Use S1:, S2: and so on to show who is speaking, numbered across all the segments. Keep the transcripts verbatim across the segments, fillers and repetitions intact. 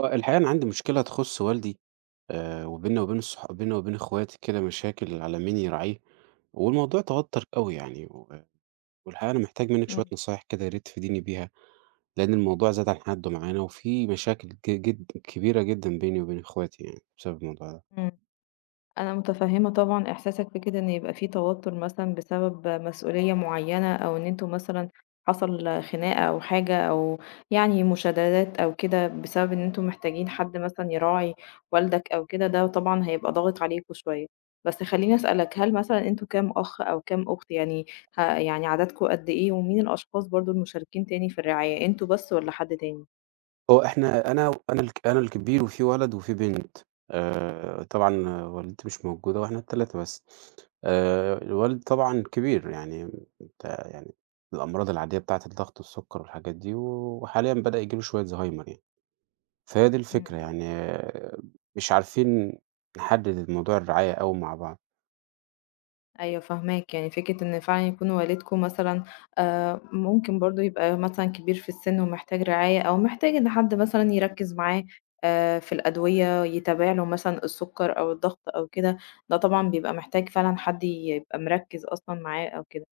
S1: آه، الحقيقة أنا عندي مشكلة تخُص والدي. آآ وبيننا وبين الصح بيننا وبين إخواتي كده مشاكل على مين يراعيه، والموضوع توتّر أوي يعني و والحقيقة أنا محتاج منِّك
S2: إمم،
S1: شوية نصايح كده يا ريت تفيديني بيها، لإن الموضوع زاد عن حدّه معانا وفي مشاكل ج جد كبيرة جدًا بيني وبين إخواتي يعني بسبب الموضوع ده.
S2: إمم، أنا متفهمة طبعًا إحساسك في كده إن يبقى في توتر مثلًا بسبب مسؤولية معيّنة، أو إن أنتم مثلًا حصل خناقة أو حاجة، أو يعني مشادات أو كده، بسبب إن أنتم محتاجين حد مثلًا يراعي والدك أو كده، ده طبعًا هيبقى ضاغط عليكم شوية. بس خلّيني أسألك، هل مثلًا أنتم كام أخ أو كام أخت يعني ه يعني عددكم قد إيه، ومين الأشخاص برضه المشاركين تاني في الرعاية، أنتم بس والّا حد تاني؟
S1: هو إحنا أنا أنا الك أنا الكبير وفي ولد وفي بنت. آآ طبعًا والدتي مش موجودة وإحنا الثلاثة بس. آآ الوالد طبعًا كبير، يعني أنت يعني الأمراض العادية بتاعة الضغط والسُكّر والحاجات دي، وحاليًا بدأ ييجي له شوية زهايمر يعني. فهي دي
S2: إمم،
S1: الفكرة
S2: إمم.
S1: يعني آه، مش عارفين نحدد الموضوع الرعاية أوي مع بعض.
S2: أيوه فاهماك، يعني فكرة إن فعلًا يكون والدكم مثلًا آآ، ممكن برضه يبقى مثلًا كبير في السن ومحتاج رعاية، أو محتاج إن حد مثلًا يركّز معاه آآ، في الأدوية، يتابع له مثلًا السكر أو الضغط أو كده، ده طبعًا بيبقى محتاج فعلًا حد يبقى مركّز أصلًا معاه أو كده.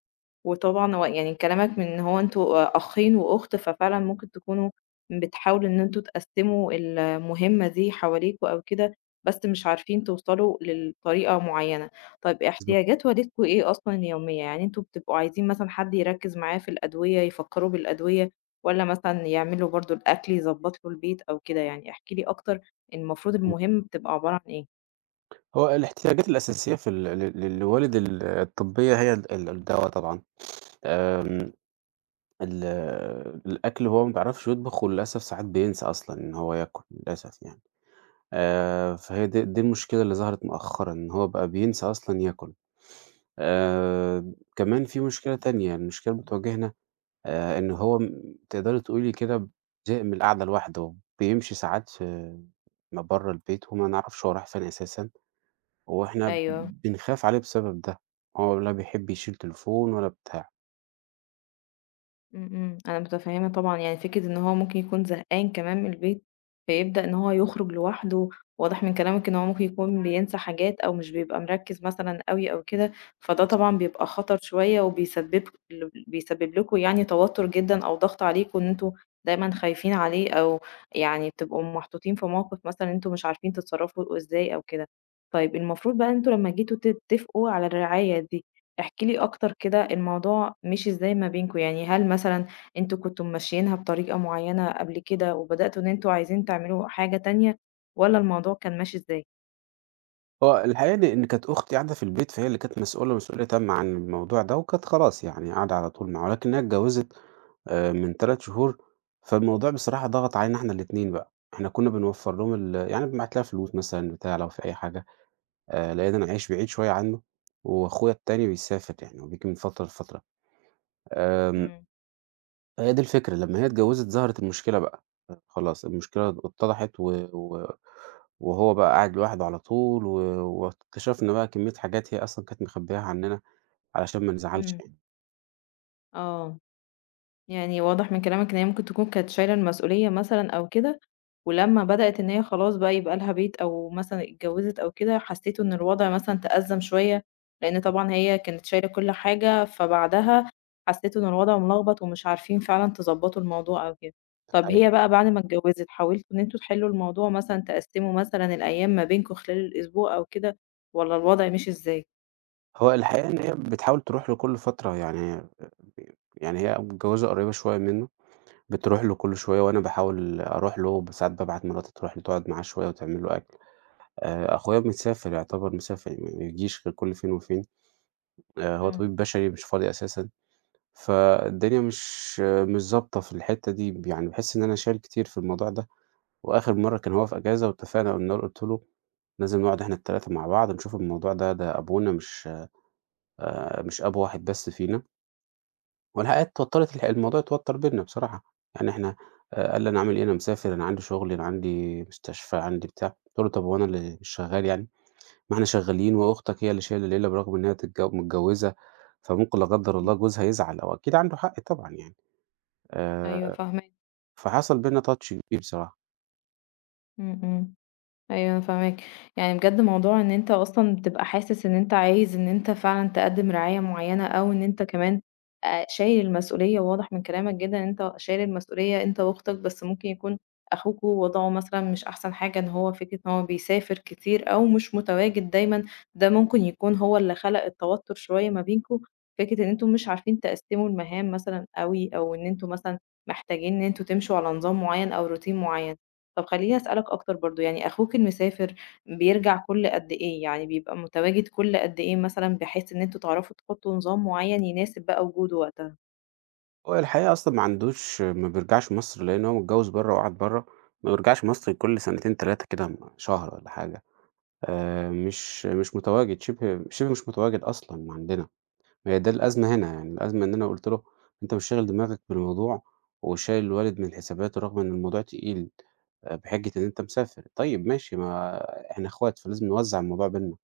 S2: وطبعًا هو يعني كلامك من إن هو أنتم أخين وأخت، ففعلًا ممكن تكونوا بتحاولوا إن أنتم تقسّموا المهمة دي حواليكم أو كده، بس مش عارفين توصلوا للطريقة معيّنة. طيب
S1: بالضبط.
S2: احتياجات والدكم إيه أصلًا اليومية؟ يعني أنتم بتبقوا عايزين مثلًا حد يركّز معاه في الأدوية، يفكّروا بالأدوية والّا مثلًا يعمل له برضه الأكل، يضبّط له البيت أو كده يعني؟ احكِ لي أكتر المفروض
S1: إمم.
S2: المهمة بتبقى عبارة عن إيه؟
S1: هو الاحتياجات الأساسية في ال لل للوالد ال الطبية هي ال ال الدوا طبعًا. آمم ال الأكل هو ما بيعرفش يطبخ وللأسف ساعات بينسى أصلًا إن هو ياكل للأسف يعني. آآ فهي دي دي المشكلة اللي ظهرت مؤخرًا، إن هو بقى بينسى أصلًا ياكل. آآ كمان في مشكلة تانية، المشكلة بتواجهنا، آآ إن هو م تقدري تقولي كده، زهق من القعدة لوحده، بيمشي ساعات في م برّه البيت وما نعرفش هو رايح فين أساسًا، وإحنا
S2: أيوه.
S1: بنخاف عليه بسبب ده، هو لا بيحب يشيل تليفون ولا بتاع.
S2: إمم، إمم، أنا متفهمة طبعًا، يعني فكرة إن هو ممكن يكون زهقان كمان من البيت، فيبدأ إن هو يخرج لوحده، واضح من كلامِك إن هو ممكن يكون بينسى حاجات أو مش بيبقى مركّز مثلًا أوي أو كده، فده طبعًا بيبقى خطر شوية وبيسبب ل بيسبب لكم يعني توتر جدًا أو ضغط عليكم إن أنتم دايمًا خايفين عليه أو يعني بتبقوا محطوطين في موقف مثلًا أنتم مش عارفين تتصرّفوا إزاي أو كده. طيب المفروض بقى أنتم لمّا جيتوا تتفقوا على الرعاية دي احكِ لي أكتر كده الموضوع مشي إزاي ما بينكم، يعني هل مثلًا أنتم كنتم ماشيينها بطريقة معيّنة قبل كده وبدأتوا إن أنتم عايزين تعملوا حاجة تانية والّا الموضوع كان ماشي إزاي؟
S1: هو الحقيقة دي إن كانت أختي قاعدة في البيت، فهي اللي كانت مسؤولة مسؤولية تامة عن الموضوع ده، وكانت خلاص يعني قاعدة على طول معاه، ولكنها اتجوزت آآ من تلات شهور، فالموضوع بصراحة ضغط علينا إحنا الاتنين بقى. إحنا كنا بنوفّر لهم ال يعني بنبعت لها فلوس مثلًا بتاع لو في أي حاجة، آآ لإن أنا عايش بعيد شوية عنه، وأخويا التاني بيسافر يعني هو بييجي من فترة لفترة. آمم
S2: إمم،
S1: هي دي الفكرة، لمّا هي اتجوّزت ظهرت المشكلة بقى، خلاص المشكلة اتضحت و و وهو بقى قاعد لوحده على طول، و واكتشفنا بقى كمية حاجات هي أصلًا كانت مخبّياها عنّنا علشان ما نزعّلش
S2: إمم،
S1: يعني.
S2: آه. يعني واضح من كلامك إن هي ممكن تكون كانت شايلة المسؤولية مثلًا أو كده، ولمّا بدأت إن هي خلاص بقى يبقى لها بيت أو مثلًا اتجوزت أو كده، حسيتوا إن الوضع مثلًا تأزم شوية، لإن طبعًا هي كانت شايلة كل حاجة، فبعدها حسيتوا إن الوضع ملخبط ومش عارفين فعلًا تضبطوا الموضوع أو كده. طب هي
S1: الحقيقة
S2: بقى بعد ما اتجوزت حاولتوا إن أنتم تحلوا الموضوع مثلًا، تقسموا مثلًا الأيام ما بينكم خلال الأسبوع أو كده، والّا الوضع مشي إزاي؟
S1: هو الحقيقة إن هي بتحاول تروح له كل فترة، يعني يعني هي متجوّزة قريّبة شوية منّه، بتروح له كل شوية وأنا باحاول أروح له، ب ساعات بابعت مراتي تروح له تقعد معاه شوية وتعمل له أكل. آآ أخويا مسافر، يعتبر مسافر، يعني ما بيجيش غير كل فين وفين. آآ هو
S2: إمم،
S1: طبيب بشري مش فاضي أساسًا. فالدنيا مش مش ضابطة في الحتّة دي، يعني باحس إن أنا شايل كتير في الموضوع ده. وآخر مرّة كان هو في إجازة واتفقنا، قلنا له قُلت له: "لازم نقعد إحنا التلاتة مع بعض نشوف الموضوع ده، ده أبونا مش آآ مش أب واحد بس فينا." والحقيقة اتوتّرت الح الموضوع اتوتّر بيننا بصراحة. يعني إحنا، آآ قال لي: "أنا عامل إيه؟ أنا مسافر، أنا عندي شغل، أنا عندي مستشفى، عندي بتاع." قُلت له: "طب هو أنا اللي مش شغّال يعني؟ ما إحنا شغّالين وأختك هي اللي شايلة الليلة برغم إن هي تتج متجوّزة، فممكن لا قدّر
S2: إمم،
S1: الله جوزها يزعل." هو أكيد عنده حق طبعًا يعني.
S2: أيوه
S1: آآ
S2: فاهماك،
S1: فحصل بيننا touch كبير بصراحة.
S2: إمم، إمم. أيوه أنا فاهماك، يعني بجد موضوع إن أنت أصلًا بتبقى حاسس إن أنت عايز إن أنت فعلًا تقدّم رعاية معيّنة، أو إن أنت كمان آآ شايل المسؤولية، وواضح من كلامك جدًا إن أنت شايل المسؤولية أنت وأختك، بس ممكن يكون أخوكم وضعه مثلًا مش أحسن حاجة، إن هو فكرة إن هو بيسافر كتير أو مش متواجد دايمًا، ده ممكن يكون هو اللي خلق التوتر شوية ما بينكم، فكرة إن أنتم مش عارفين تقسّموا المهام مثلًا أوي، أو إن أنتم مثلًا محتاجين إن أنتم تمشوا على نظام معيّن أو روتين معيّن. طب خلّيني أسألك أكتر برضه، يعني أخوك المسافر بيرجع كل قد إيه؟ يعني بيبقى متواجد كل قد إيه مثلًا بحيث إن أنتم تعرفوا تحطّوا نظام معيّن يناسب بقى وجوده وقتها؟
S1: هو الحقيقة أصلًا ما عندوش ما بيرجعش مصر، لإن هو متجوّز برّه وقاعد برّه، ما بيرجعش مصر كل سنتين، تلاتة كده م شهر والّا حاجة. آآ مش مش متواجد، شِبه شِبه مش متواجد أصلًا عندنا. هي ده الأزمة هنا، يعني الأزمة إن أنا قُلت له: "أنت مش شاغل دماغك بالموضوع وشايل الوالد من الحسابات رغم إن الموضوع تقيل، آآ بحجة إن أنت مسافر. طيب ماشي، ما إحنا إخوات فلازم نوزّع الموضوع بيننا."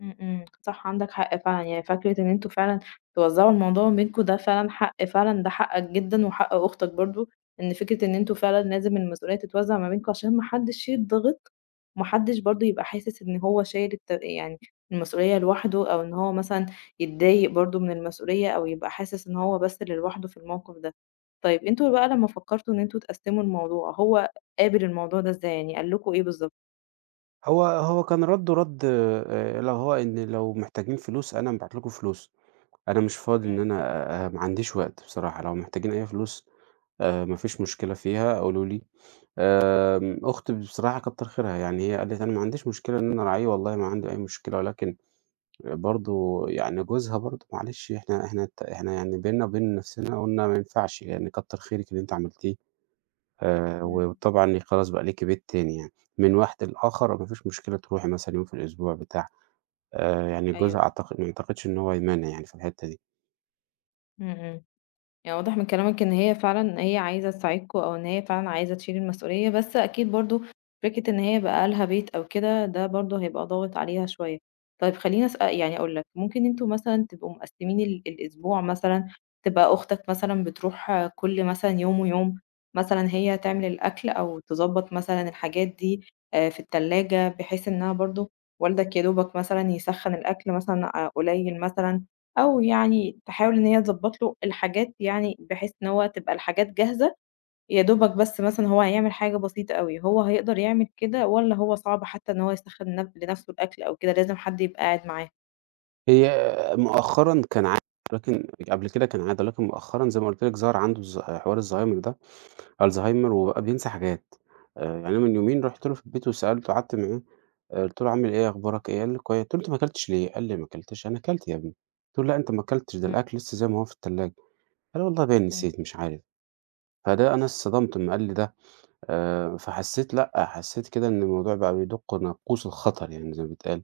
S2: إمم، إمم، صح عندك حق فعلًا، يعني فكرة إن أنتم فعلًا توزّعوا الموضوع بينكم ده فعلًا حق فعلًا ده حقك جدًا وحق أختك برضه، إن فكرة إن أنتم فعلًا لازم المسؤولية تتوزّع ما بينكم عشان ما حدّش يتضغط، وما حدّش برضه يبقى حاسس إن هو شايل الت يعني المسؤولية لوحده أو إن هو مثلًا يتضايق برضه من المسؤولية أو يبقى حاسس إن هو بس اللي لوحده في الموقف ده. طيب أنتم بقى لمّا فكّرتوا إن أنتم تقسّموا الموضوع، هو قابل الموضوع ده إزاي، يعني قال لكم إيه بالضبط؟
S1: هو هو كان رَدُّه رَد آآ اللي هو إن: "لو محتاجين فلوس أنا هابعت لكم فلوس، أنا مش فاضي، إن
S2: إمم.
S1: أنا آآ ما عنديش وقت بصراحة، لو محتاجين أي فلوس آآ ما فيش مشكلة فيها قولوا لي." آمم أختي بصراحة كتّر خيرها، يعني هي قالت: "أنا ما عنديش مشكلة إن أنا أراعيه، والله ما عندي أي مشكلة، ولكن برضه يعني جوزها، برضه معلش، إحنا إحنا ت إحنا يعني بيننا وبين نَفْسنا قُلنا ما ينفعش، يعني كتّر خيرِك اللي أنتِ عملتيه." آآ
S2: إمم.
S1: وطبعًا خلاص بقى ليكِ بيت تاني يعني، من واحد لآخر ما فيش مشكلة تروحي مثلًا يوم في الأسبوع بتاع. آآ يعني
S2: أيوه
S1: جوزها،
S2: فاهمة.
S1: أعتقد ما أعتقدش إن هو هيمانع يعني في الحتّة دي.
S2: إمم، إمم. يعني واضح من كلامك إن هي فعلًا هي عايزة تساعدكم أو إن هي فعلًا عايزة تشيل المسؤولية، بس أكيد برضه فكرة إن هي بقى لها بيت أو كده، ده برضه هيبقى ضاغط عليها شوية. طيب خلّيني أسأ يعني أقول لك، ممكن أنتم مثلًا تبقوا مقسّمين ال الأسبوع مثلًا، تبقى أختك مثلًا بتروح كل مثلًا يوم ويوم، مثلًا هي تعمل الأكل أو تضبّط مثلًا الحاجات دي آآ في التلاجة، بحيث إنها برضه والدك يا دوبك مثلًا يسخّن الأكل مثلًا ع قليل مثلًا، أو يعني تحاول إن هي تضبّط له الحاجات يعني بحيث إن هو تبقى الحاجات جاهزة، يا دوبك بس مثلًا هو هيعمل حاجة بسيطة أوي، هو هيقدر يعمل كده والّا هو صعب حتى إن هو يسخّن نف لنفسه الأكل أو كده لازم حد يبقى قاعد معاه؟
S1: هي مؤخرًا كان عادة، لكن قبل كده كان عادة، لكن مؤخرًا زي ما قُلت لِك ظهر عنده الز حوار الزهايمر ده الزهايمر وبقى
S2: إمم،
S1: بينسى حاجات. آآ يعني أنا من يومين رُحت له في البيت وسألته، قعدت معاه، آآ قُلت له: "عامل إيه، أخبارك إيه؟" قال لي: "كوي." قُلت له: "أنت ما أكلتش ليه؟" قال لي: "ما أكلتش. أنا أكلت يا ابني." قُلت له: "لأ، أنت ما أكلتش، ده
S2: إمم،
S1: الأكل لسه زي ما هو في التلاجة." قال: "والله باين
S2: إمم،
S1: نسيت، مش عارف." فده أنا اتصدمت أمّا قال لي ده. آآ، فحسيت لأ، حسيت كده إن الموضوع بقى بيدق ناقوس الخطر يعني زي ما بيتقال،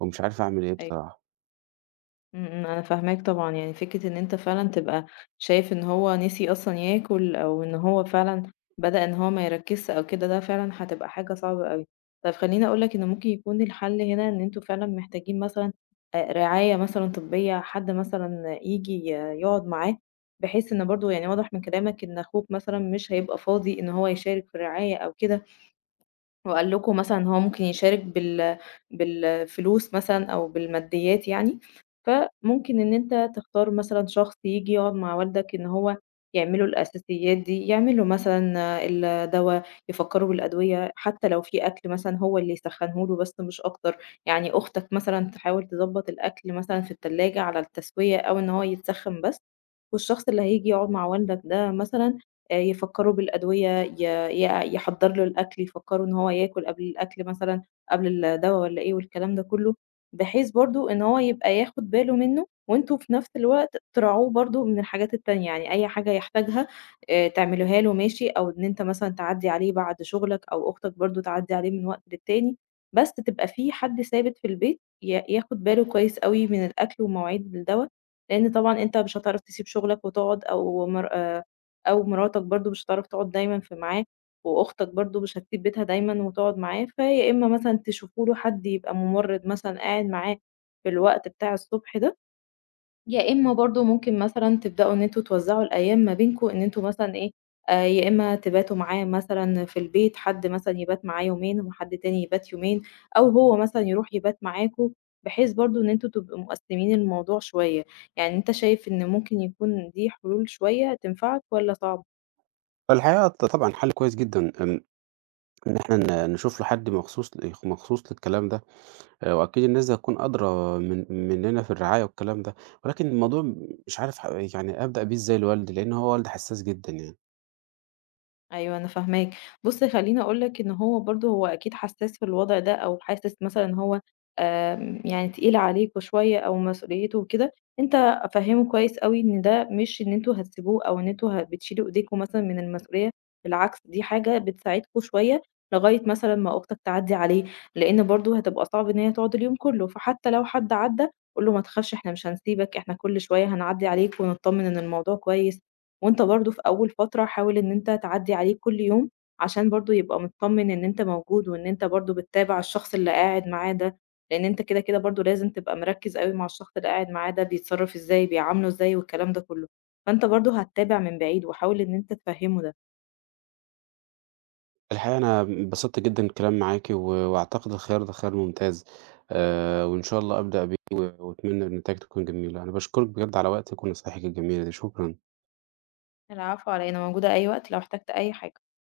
S1: ومش عارف أعمل إيه
S2: أيوه.
S1: بصراحة.
S2: إمم، إمم، أنا فاهماك طبعًا، يعني فكرة إن أنت فعلًا تبقى شايف إن هو نسي أصلًا ياكل أو إن هو فعلًا بدأ إن هو ما يركّزش أو كده، ده فعلًا هتبقى حاجة صعبة أوي. طَب خلّيني أقول لك إن ممكن يكون الحل هنا إن أنتم فعلًا محتاجين مثلًا آآ رعاية مثلًا طبّية، حد مثلًا ييجي ي يقعد معاه، بحيث إن برضه يعني واضح من كلامك إن أخوك مثلًا مش هيبقى فاضي إن هو يشارك في الرعاية أو كده. وقال لكم مثلًا إن هو ممكن يشارك بال بالفلوس مثلًا أو بالماديات يعني، فممكن إن أنت تختار مثلًا شخص ييجي يقعد مع والدك إن هو يعملوا الأساسيات دي، يعمل له مثلًا الدوا، يفكّروا بالأدوية، حتى لو في أكل مثلًا هو اللي يسخّنه له بس مش أكتر، يعني أختك مثلًا تحاول تضبّط الأكل مثلًا في التلاجة على التسوية أو إن هو يتسخّن بس، والشخص اللي هييجي يقعد مع والدك ده مثلًا آآ يفكّروا بالأدوية، ي ي يحضّر له الأكل، يفكّروا إن هو ياكل قبل الأكل مثلًا، قبل الدوا والّا إيه والكلام ده كلّه، بحيث برضه إن هو يبقى ياخد باله منّه وأنتم في نفس الوقت تراعوه برضه من الحاجات التانية، يعني أي حاجة يحتاجها آآ تعملوها له ماشي، أو إن أنت مثلًا تعدّي عليه بعد شغلك أو أختك برضه تعدّي عليه من وقت للتاني، بس تبقى في حد ثابت في البيت ي ياخد باله كويس أوي من الأكل ومواعيد الدوا، لإن طبعًا أنت مش هتعرف تسيب شغلك وتقعد أو مر آآ أو مراتك برضه مش هتعرف تقعد دايمًا في معاه، وأختك برضه مش هتسيب بيتها دايمًا وتقعد معاه، فيا إما مثلًا تشوفوا له حد يبقى ممرّض مثلًا قاعد معاه في الوقت بتاع الصبح ده، يا إما برضه ممكن مثلًا تبدأوا إن أنتم توزّعوا الأيام ما بينكم إن أنتم مثلًا إيه، آآ يا إما تباتوا معاه مثلًا في البيت، حد مثلًا يبات معاه يومين وحد تاني يبات يومين، أو هو مثلًا يروح يبات معاكم، بحيث برضه إن أنتم تبقوا مقسّمين الموضوع شوية، يعني أنت شايف إن ممكن يكون دي حلول شوية تنفعك والّا صعب؟
S1: فالحقيقة ط طبعًا حل كويس جدًا إن إن إحنا ن نشوف له حد مخصوص ل مخصوص للكلام ده. آآ، وأكيد الناس دي هتكون أدرى من مننا في الرعاية والكلام ده، ولكن الموضوع مش عارف ح يعني أبدأ بيه إزاي لوالدي، لأن هو والدي حساس جدًا يعني.
S2: أيوه أنا فاهماك. بُص خلّيني أقول لك إن هو برضه هو أكيد حسّاس في الوضع ده أو حاسس مثلًا إن هو آمم، يعني تقيل عليكم شوية أو مسؤوليته وكده، أنت فهِّمه كويس أوي إن ده مش إن أنتم هتسيبوه أو إن أنتم ه بتشيلوا إيديكم مثلًا من المسؤولية، بالعكس دي حاجة بتساعدكم شوية لغاية مثلًا ما أختك تعدّي عليه، لإن برضه هتبقى صعب إن هي تقعد اليوم كلّه، فحتى لو حد عدّى قُل له ما تخافش إحنا مش هنسيبك، إحنا كل شوية هنعدّي عليك ونتطمن إن الموضوع كويس. وأنت برضه في أول فترة حاول إن أنت تعدّي عليه كل يوم، عشان برضه يبقى متطمن إن أنت موجود، وإن أنت برضه بتتابع الشخص اللي قاعد معاه ده، لإن أنت كده، كده برضه لازم تبقى مركّز أوي مع الشخص اللي قاعد معاه ده بيتصرّف إزاي، بيعامله إزاي والكلام ده كلّه، فأنت برضه هتتابع من بعيد وحاول إن أنت تفهّمه ده.
S1: الحقيقة أنا انبسطت جدًا الكلام معاكِ، و وأعتقد الخيار ده خيار ممتاز. آآ، وإن شاء الله أبدأ بيه، و وأتمنى النتايج تكون جميلة. أنا باشكرِك بجد على وقتِك ونصايحِك الجميلة دي، شكرًا.
S2: العفو على إيه، أنا موجودة أي وقت لو احتجت أي حاجة.